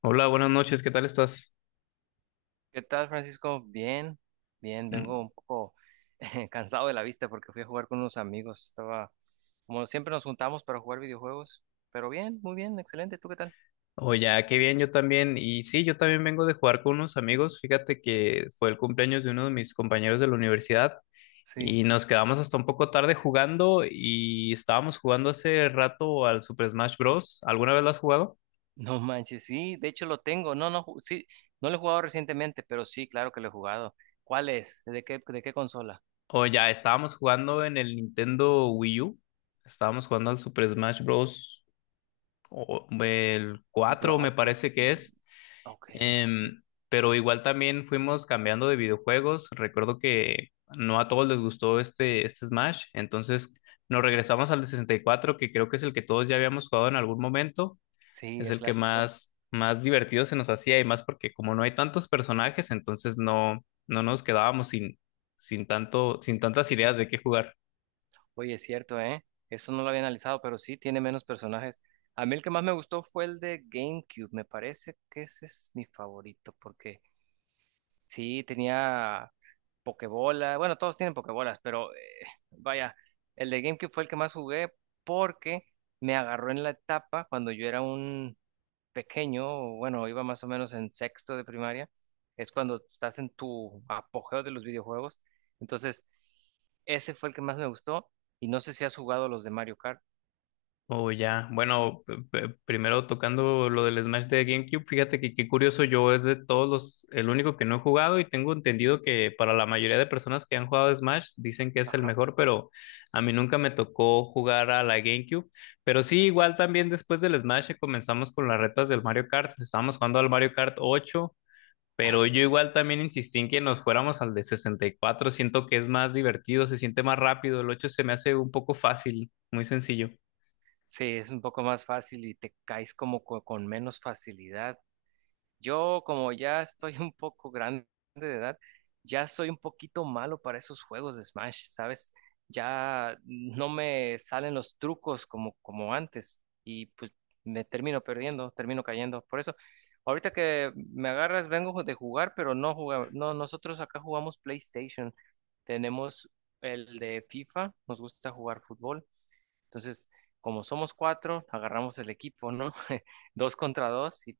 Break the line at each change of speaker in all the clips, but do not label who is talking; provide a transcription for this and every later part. Hola, buenas noches, ¿qué tal estás?
¿Qué tal, Francisco? Bien, vengo
Mm,
un poco cansado de la vista porque fui a jugar con unos amigos. Como siempre nos juntamos para jugar videojuegos, pero bien, muy bien, excelente. ¿Tú qué tal?
Oye, ah, qué bien, yo también. Y sí, yo también vengo de jugar con unos amigos. Fíjate que fue el cumpleaños de uno de mis compañeros de la universidad
Sí.
y nos quedamos hasta un poco tarde jugando y estábamos jugando hace rato al Super Smash Bros. ¿Alguna vez lo has jugado?
No manches, sí, de hecho lo tengo. No, no, sí, no lo he jugado recientemente, pero sí, claro que lo he jugado. ¿Cuál es? De qué consola?
O ya, estábamos jugando en el Nintendo Wii U. Estábamos jugando al Super Smash Bros. El 4
Brawl
me
Stars.
parece que es.
Ok,
Em, pero igual también fuimos cambiando de videojuegos. Recuerdo que no a todos les gustó este Smash, entonces nos regresamos al de 64 que creo que es el que todos ya habíamos jugado en algún momento.
sí,
Es
el
el que
clásico.
más, más divertido se nos hacía y más porque como no hay tantos personajes, entonces no, no nos quedábamos sin, sin tanto, sin tantas ideas de qué jugar.
Oye, es cierto, ¿eh? Eso no lo había analizado, pero sí tiene menos personajes. A mí el que más me gustó fue el de GameCube. Me parece que ese es mi favorito, porque sí tenía Pokébola. Bueno, todos tienen Pokébolas, pero vaya, el de GameCube fue el que más jugué porque me agarró en la etapa cuando yo era un pequeño, bueno, iba más o menos en sexto de primaria. Es cuando estás en tu apogeo de los videojuegos. Entonces. Ese fue el que más me gustó. Y no sé si has jugado los de Mario Kart.
Oh, ya. Bueno, primero tocando lo del Smash de GameCube, fíjate que qué curioso, yo es de todos los, el único que no he jugado y tengo entendido que para la mayoría de personas que han jugado Smash dicen que es el
Ajá.
mejor, pero a mí nunca me tocó jugar a la GameCube. Pero sí, igual también después del Smash comenzamos con las retas del Mario Kart, estábamos jugando al Mario Kart 8 pero yo igual también insistí en que nos fuéramos al de 64 siento que es más divertido, se siente más rápido, el 8 se me hace un poco fácil, muy sencillo.
Sí, es un poco más fácil y te caes con menos facilidad. Yo, como ya estoy un poco grande de edad, ya soy un poquito malo para esos juegos de Smash, ¿sabes? Ya no me salen los trucos como, como antes y pues me termino perdiendo, termino cayendo. Por eso, ahorita que me agarras, vengo de jugar, pero no jugamos, no, nosotros acá jugamos PlayStation. Tenemos el de FIFA, nos gusta jugar fútbol. Entonces, como somos cuatro, agarramos el equipo, ¿no? Dos contra dos y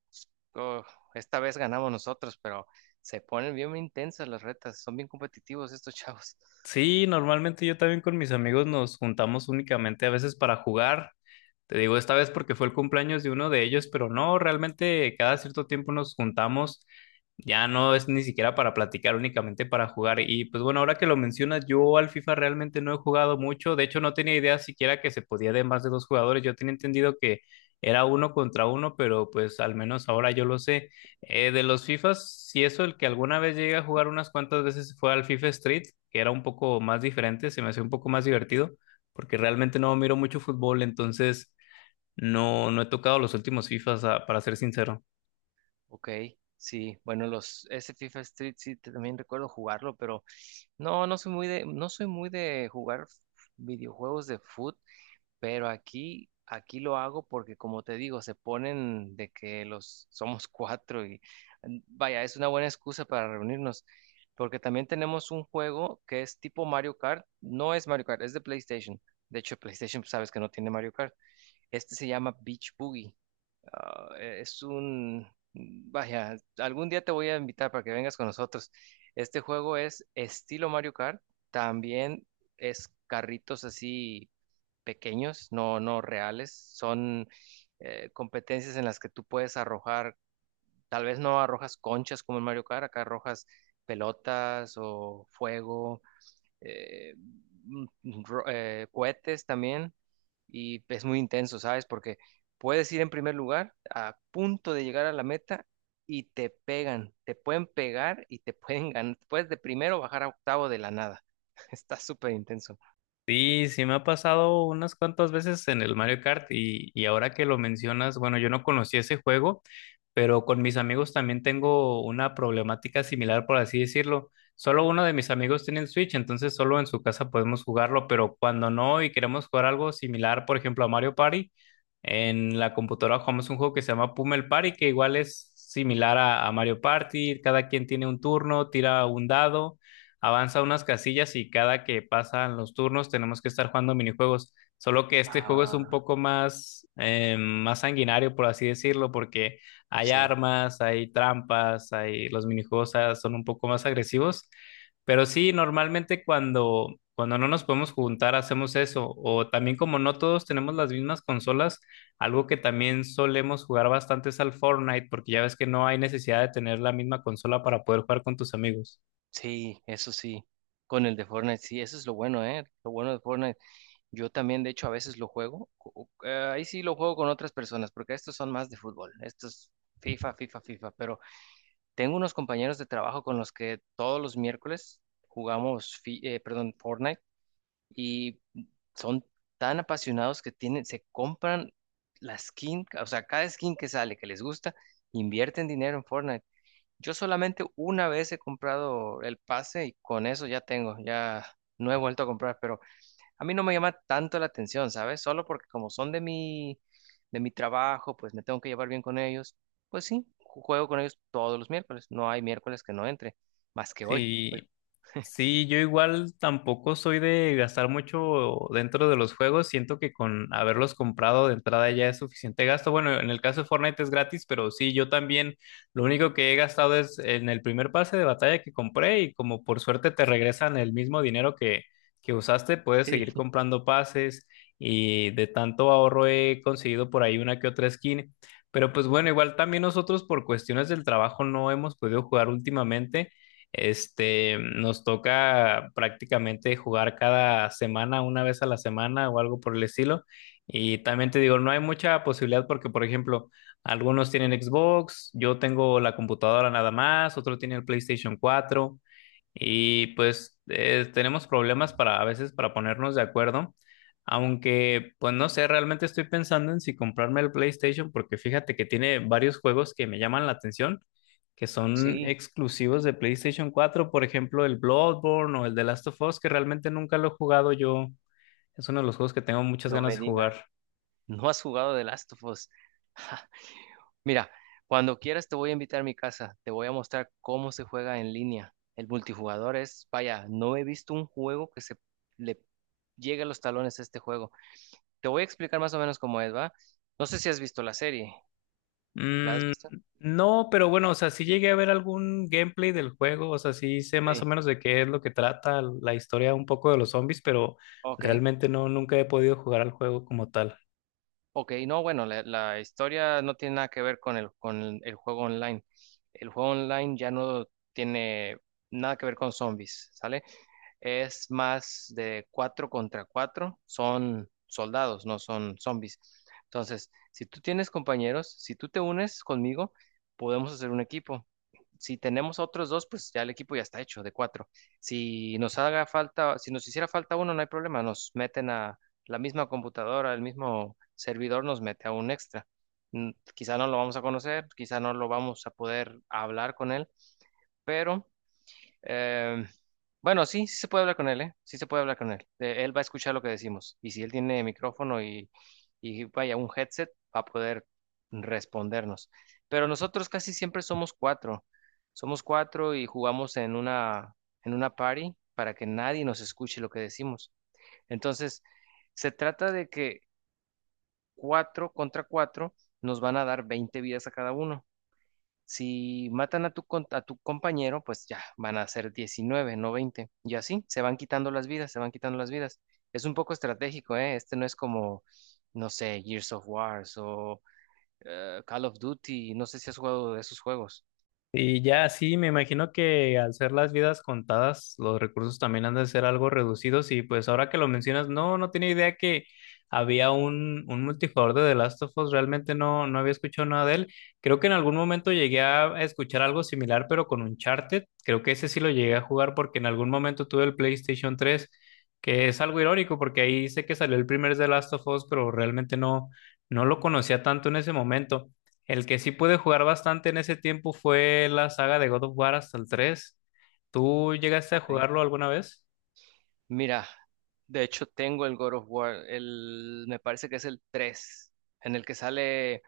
oh, esta vez ganamos nosotros, pero se ponen bien intensas las retas, son bien competitivos estos chavos.
Sí, normalmente yo también con mis amigos nos juntamos únicamente a veces para jugar. Te digo esta vez porque fue el cumpleaños de uno de ellos, pero no, realmente cada cierto tiempo nos juntamos. Ya no es ni siquiera para platicar, únicamente para jugar. Y pues bueno, ahora que lo mencionas, yo al FIFA realmente no he jugado mucho. De hecho, no tenía idea siquiera que se podía de más de dos jugadores. Yo tenía entendido que era uno contra uno, pero pues al menos ahora yo lo sé. De los FIFAs, si eso, el que alguna vez llegué a jugar unas cuantas veces fue al FIFA Street, que era un poco más diferente, se me hacía un poco más divertido, porque realmente no miro mucho fútbol, entonces no, no he tocado los últimos FIFAs, para ser sincero.
Ok, sí, bueno, los ese FIFA Street sí también recuerdo jugarlo, pero no, no soy muy de, no soy muy de jugar videojuegos de fútbol. Pero aquí lo hago porque, como te digo, se ponen de que los somos cuatro y vaya, es una buena excusa para reunirnos. Porque también tenemos un juego que es tipo Mario Kart. No es Mario Kart, es de PlayStation. De hecho, PlayStation, pues, sabes que no tiene Mario Kart. Este se llama Beach Boogie. Es un, vaya, algún día te voy a invitar para que vengas con nosotros. Este juego es estilo Mario Kart, también es carritos así pequeños, no, no reales, son competencias en las que tú puedes arrojar, tal vez no arrojas conchas como en Mario Kart, acá arrojas pelotas o fuego eh, mm, cohetes también y es muy intenso, ¿sabes? Porque puedes ir en primer lugar a punto de llegar a la meta y te pegan, te pueden pegar y te pueden ganar, puedes de primero bajar a octavo de la nada. Está súper intenso.
Sí, sí me ha pasado unas cuantas veces en el Mario Kart y ahora que lo mencionas, bueno, yo no conocí ese juego, pero con mis amigos también tengo una problemática similar, por así decirlo. Solo uno de mis amigos tiene el Switch, entonces solo en su casa podemos jugarlo, pero cuando no y queremos jugar algo similar, por ejemplo, a Mario Party, en la computadora jugamos un juego que se llama Pummel Party, que igual es similar a Mario Party, cada quien tiene un turno, tira un dado. Avanza unas casillas y cada que pasan los turnos tenemos que estar jugando minijuegos. Solo que este juego es un
Ah,
poco más, más sanguinario, por así decirlo, porque hay
sí,
armas, hay trampas, hay los minijuegos son un poco más agresivos. Pero sí, normalmente cuando no nos podemos juntar hacemos eso. O también como no todos tenemos las mismas consolas, algo que también solemos jugar bastante es al Fortnite, porque ya ves que no hay necesidad de tener la misma consola para poder jugar con tus amigos.
sí, eso sí. Con el de Fortnite, sí, eso es lo bueno, ¿eh? Lo bueno de Fortnite. Yo también, de hecho, a veces lo juego. Ahí sí lo juego con otras personas, porque estos son más de fútbol. Estos FIFA, FIFA, FIFA. Pero tengo unos compañeros de trabajo con los que todos los miércoles jugamos, Fortnite, y son tan apasionados que tienen, se compran la skin, o sea, cada skin que sale que les gusta, invierten dinero en Fortnite. Yo solamente una vez he comprado el pase y con eso ya tengo, ya no he vuelto a comprar, pero a mí no me llama tanto la atención, ¿sabes? Solo porque como son de mi trabajo, pues me tengo que llevar bien con ellos. Pues sí, juego con ellos todos los miércoles. No hay miércoles que no entre, más que hoy. Hoy
Sí, sí, yo igual tampoco soy de gastar mucho dentro de los juegos. Siento que con haberlos comprado de entrada ya es suficiente gasto. Bueno, en el caso de Fortnite es gratis, pero sí, yo también lo único que he gastado es en el primer pase de batalla que compré y como por suerte te regresan el mismo dinero que usaste, puedes
sí.
seguir comprando pases y de tanto ahorro he conseguido por ahí una que otra skin. Pero pues bueno, igual también nosotros por cuestiones del trabajo no hemos podido jugar últimamente. Nos toca prácticamente jugar cada semana, una vez a la semana o algo por el estilo. Y también te digo, no hay mucha posibilidad porque, por ejemplo, algunos tienen Xbox, yo tengo la computadora nada más, otro tiene el PlayStation cuatro. Y pues tenemos problemas para a veces para ponernos de acuerdo, aunque pues no sé, realmente estoy pensando en si comprarme el PlayStation porque fíjate que tiene varios juegos que me llaman la atención, que son
Sí,
exclusivos de PlayStation cuatro, por ejemplo el Bloodborne o el The Last of Us, que realmente nunca lo he jugado yo. Es uno de los juegos que tengo muchas
no
ganas
me
de
digas,
jugar.
no has jugado de Last of Us. Mira, cuando quieras te voy a invitar a mi casa, te voy a mostrar cómo se juega en línea. El multijugador es, vaya, no he visto un juego que se le llegue a los talones a este juego. Te voy a explicar más o menos cómo es, ¿va? No sé si has visto la serie. ¿La has
Mm,
visto?
no, pero bueno, o sea, sí llegué a ver algún gameplay del juego, o sea, sí sé más o
Sí.
menos de qué es lo que trata la historia un poco de los zombies, pero
Ok,
realmente no, nunca he podido jugar al juego como tal.
ok, no, bueno, la historia no tiene nada que ver con el, con el juego online. El juego online ya no tiene nada que ver con zombies, ¿sale? Es más de cuatro contra cuatro, son soldados, no son zombies. Entonces, si tú tienes compañeros, si tú te unes conmigo, podemos hacer un equipo. Si tenemos otros dos, pues ya el equipo ya está hecho de cuatro. Si nos haga falta, si nos hiciera falta uno, no hay problema, nos meten a la misma computadora, el mismo servidor nos mete a un extra. Quizá no lo vamos a conocer, quizá no lo vamos a poder hablar con él, pero eh, bueno, sí, sí se puede hablar con él, ¿eh? Sí se puede hablar con él. Él va a escuchar lo que decimos. Y si él tiene micrófono y vaya, un headset, va a poder respondernos. Pero nosotros casi siempre somos cuatro. Somos cuatro y jugamos en una party para que nadie nos escuche lo que decimos. Entonces, se trata de que cuatro contra cuatro nos van a dar 20 vidas a cada uno. Si matan a a tu compañero, pues ya van a ser 19, no 20. Y así se van quitando las vidas, se van quitando las vidas. Es un poco estratégico, ¿eh? Este no es como, no sé, Gears of Wars o Call of Duty. No sé si has jugado de esos juegos.
Y ya sí, me imagino que al ser las vidas contadas, los recursos también han de ser algo reducidos y pues ahora que lo mencionas, no, no tenía idea que había un multijugador de The Last of Us, realmente no, no había escuchado nada de él. Creo que en algún momento llegué a escuchar algo similar, pero con Uncharted, creo que ese sí lo llegué a jugar porque en algún momento tuve el PlayStation tres, que es algo irónico porque ahí sé que salió el primer The Last of Us, pero realmente no, no lo conocía tanto en ese momento. El que sí pude jugar bastante en ese tiempo fue la saga de God of War hasta el 3. ¿Tú llegaste a
Ok.
jugarlo alguna vez?
Mira, de hecho tengo el God of War, el, me parece que es el 3, en el que sale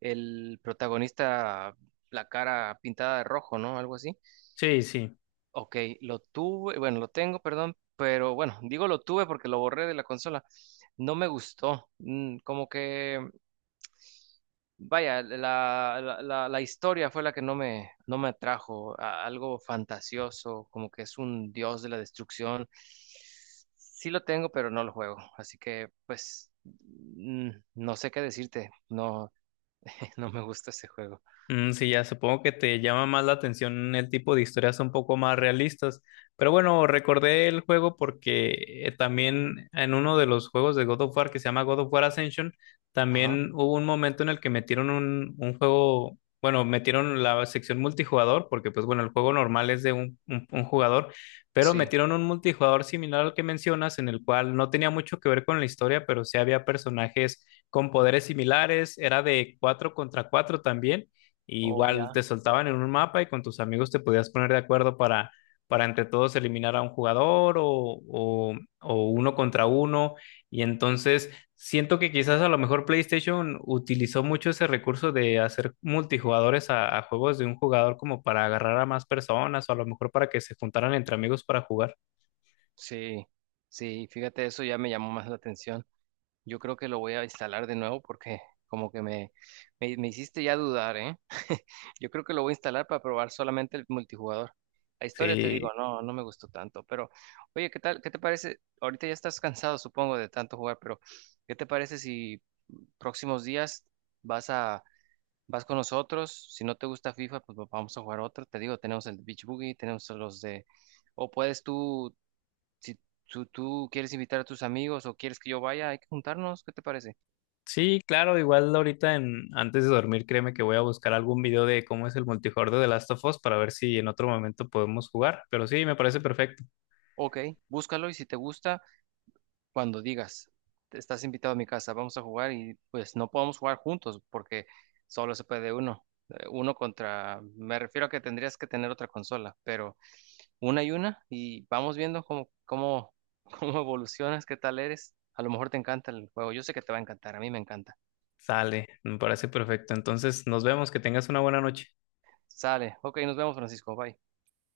el protagonista la cara pintada de rojo, ¿no? Algo así.
Sí, sí.
Ok, lo tuve, bueno, lo tengo, perdón, pero bueno, digo lo tuve porque lo borré de la consola. No me gustó. Como que, vaya, la historia fue la que no me, no me atrajo. Algo fantasioso, como que es un dios de la destrucción. Sí lo tengo, pero no lo juego. Así que, pues, no sé qué decirte. No, no me gusta ese juego.
Mm, sí, ya supongo que te llama más la atención el tipo de historias un poco más realistas. Pero bueno, recordé el juego porque también en uno de los juegos de God of War que se llama God of War Ascension,
Ajá,
también hubo un momento en el que metieron un juego, bueno, metieron la sección multijugador, porque pues bueno, el juego normal es de un jugador, pero
sí.
metieron un multijugador similar al que mencionas, en el cual no tenía mucho que ver con la historia, pero sí había personajes con poderes similares, era de cuatro contra cuatro también y
Oh,
igual
ya.
te soltaban en un mapa y con tus amigos te podías poner de acuerdo para, entre todos eliminar a un jugador o uno contra uno. Y entonces siento que quizás a lo mejor PlayStation utilizó mucho ese recurso de hacer multijugadores a juegos de un jugador como para agarrar a más personas o a lo mejor para que se juntaran entre amigos para jugar.
Sí, sí, fíjate, eso ya me llamó más la atención. Yo creo que lo voy a instalar de nuevo porque como que me hiciste ya dudar, ¿eh? Yo creo que lo voy a instalar para probar solamente el multijugador. La historia te
Sí,
digo, no, no me gustó tanto, pero oye, ¿qué tal? ¿Qué te parece? Ahorita ya estás cansado, supongo, de tanto jugar, pero ¿qué te parece si próximos días vas a vas con nosotros? Si no te gusta FIFA, pues vamos a jugar otro. Te digo, tenemos el Beach Boogie, tenemos los de o puedes tú si tú quieres invitar a tus amigos o quieres que yo vaya, hay que juntarnos, ¿qué te parece?
sí, claro, igual ahorita en, antes de dormir, créeme que voy a buscar algún video de cómo es el multijugador de The Last of Us para ver si en otro momento podemos jugar. Pero sí, me parece perfecto.
Ok, búscalo y si te gusta, cuando digas, estás invitado a mi casa, vamos a jugar y pues no podemos jugar juntos porque solo se puede uno. Uno contra, me refiero a que tendrías que tener otra consola, pero una y vamos viendo cómo, cómo evolucionas, qué tal eres. A lo mejor te encanta el juego, yo sé que te va a encantar, a mí me encanta.
Sale, me parece perfecto. Entonces, nos vemos, que tengas una buena noche.
Sale, ok, nos vemos Francisco, bye.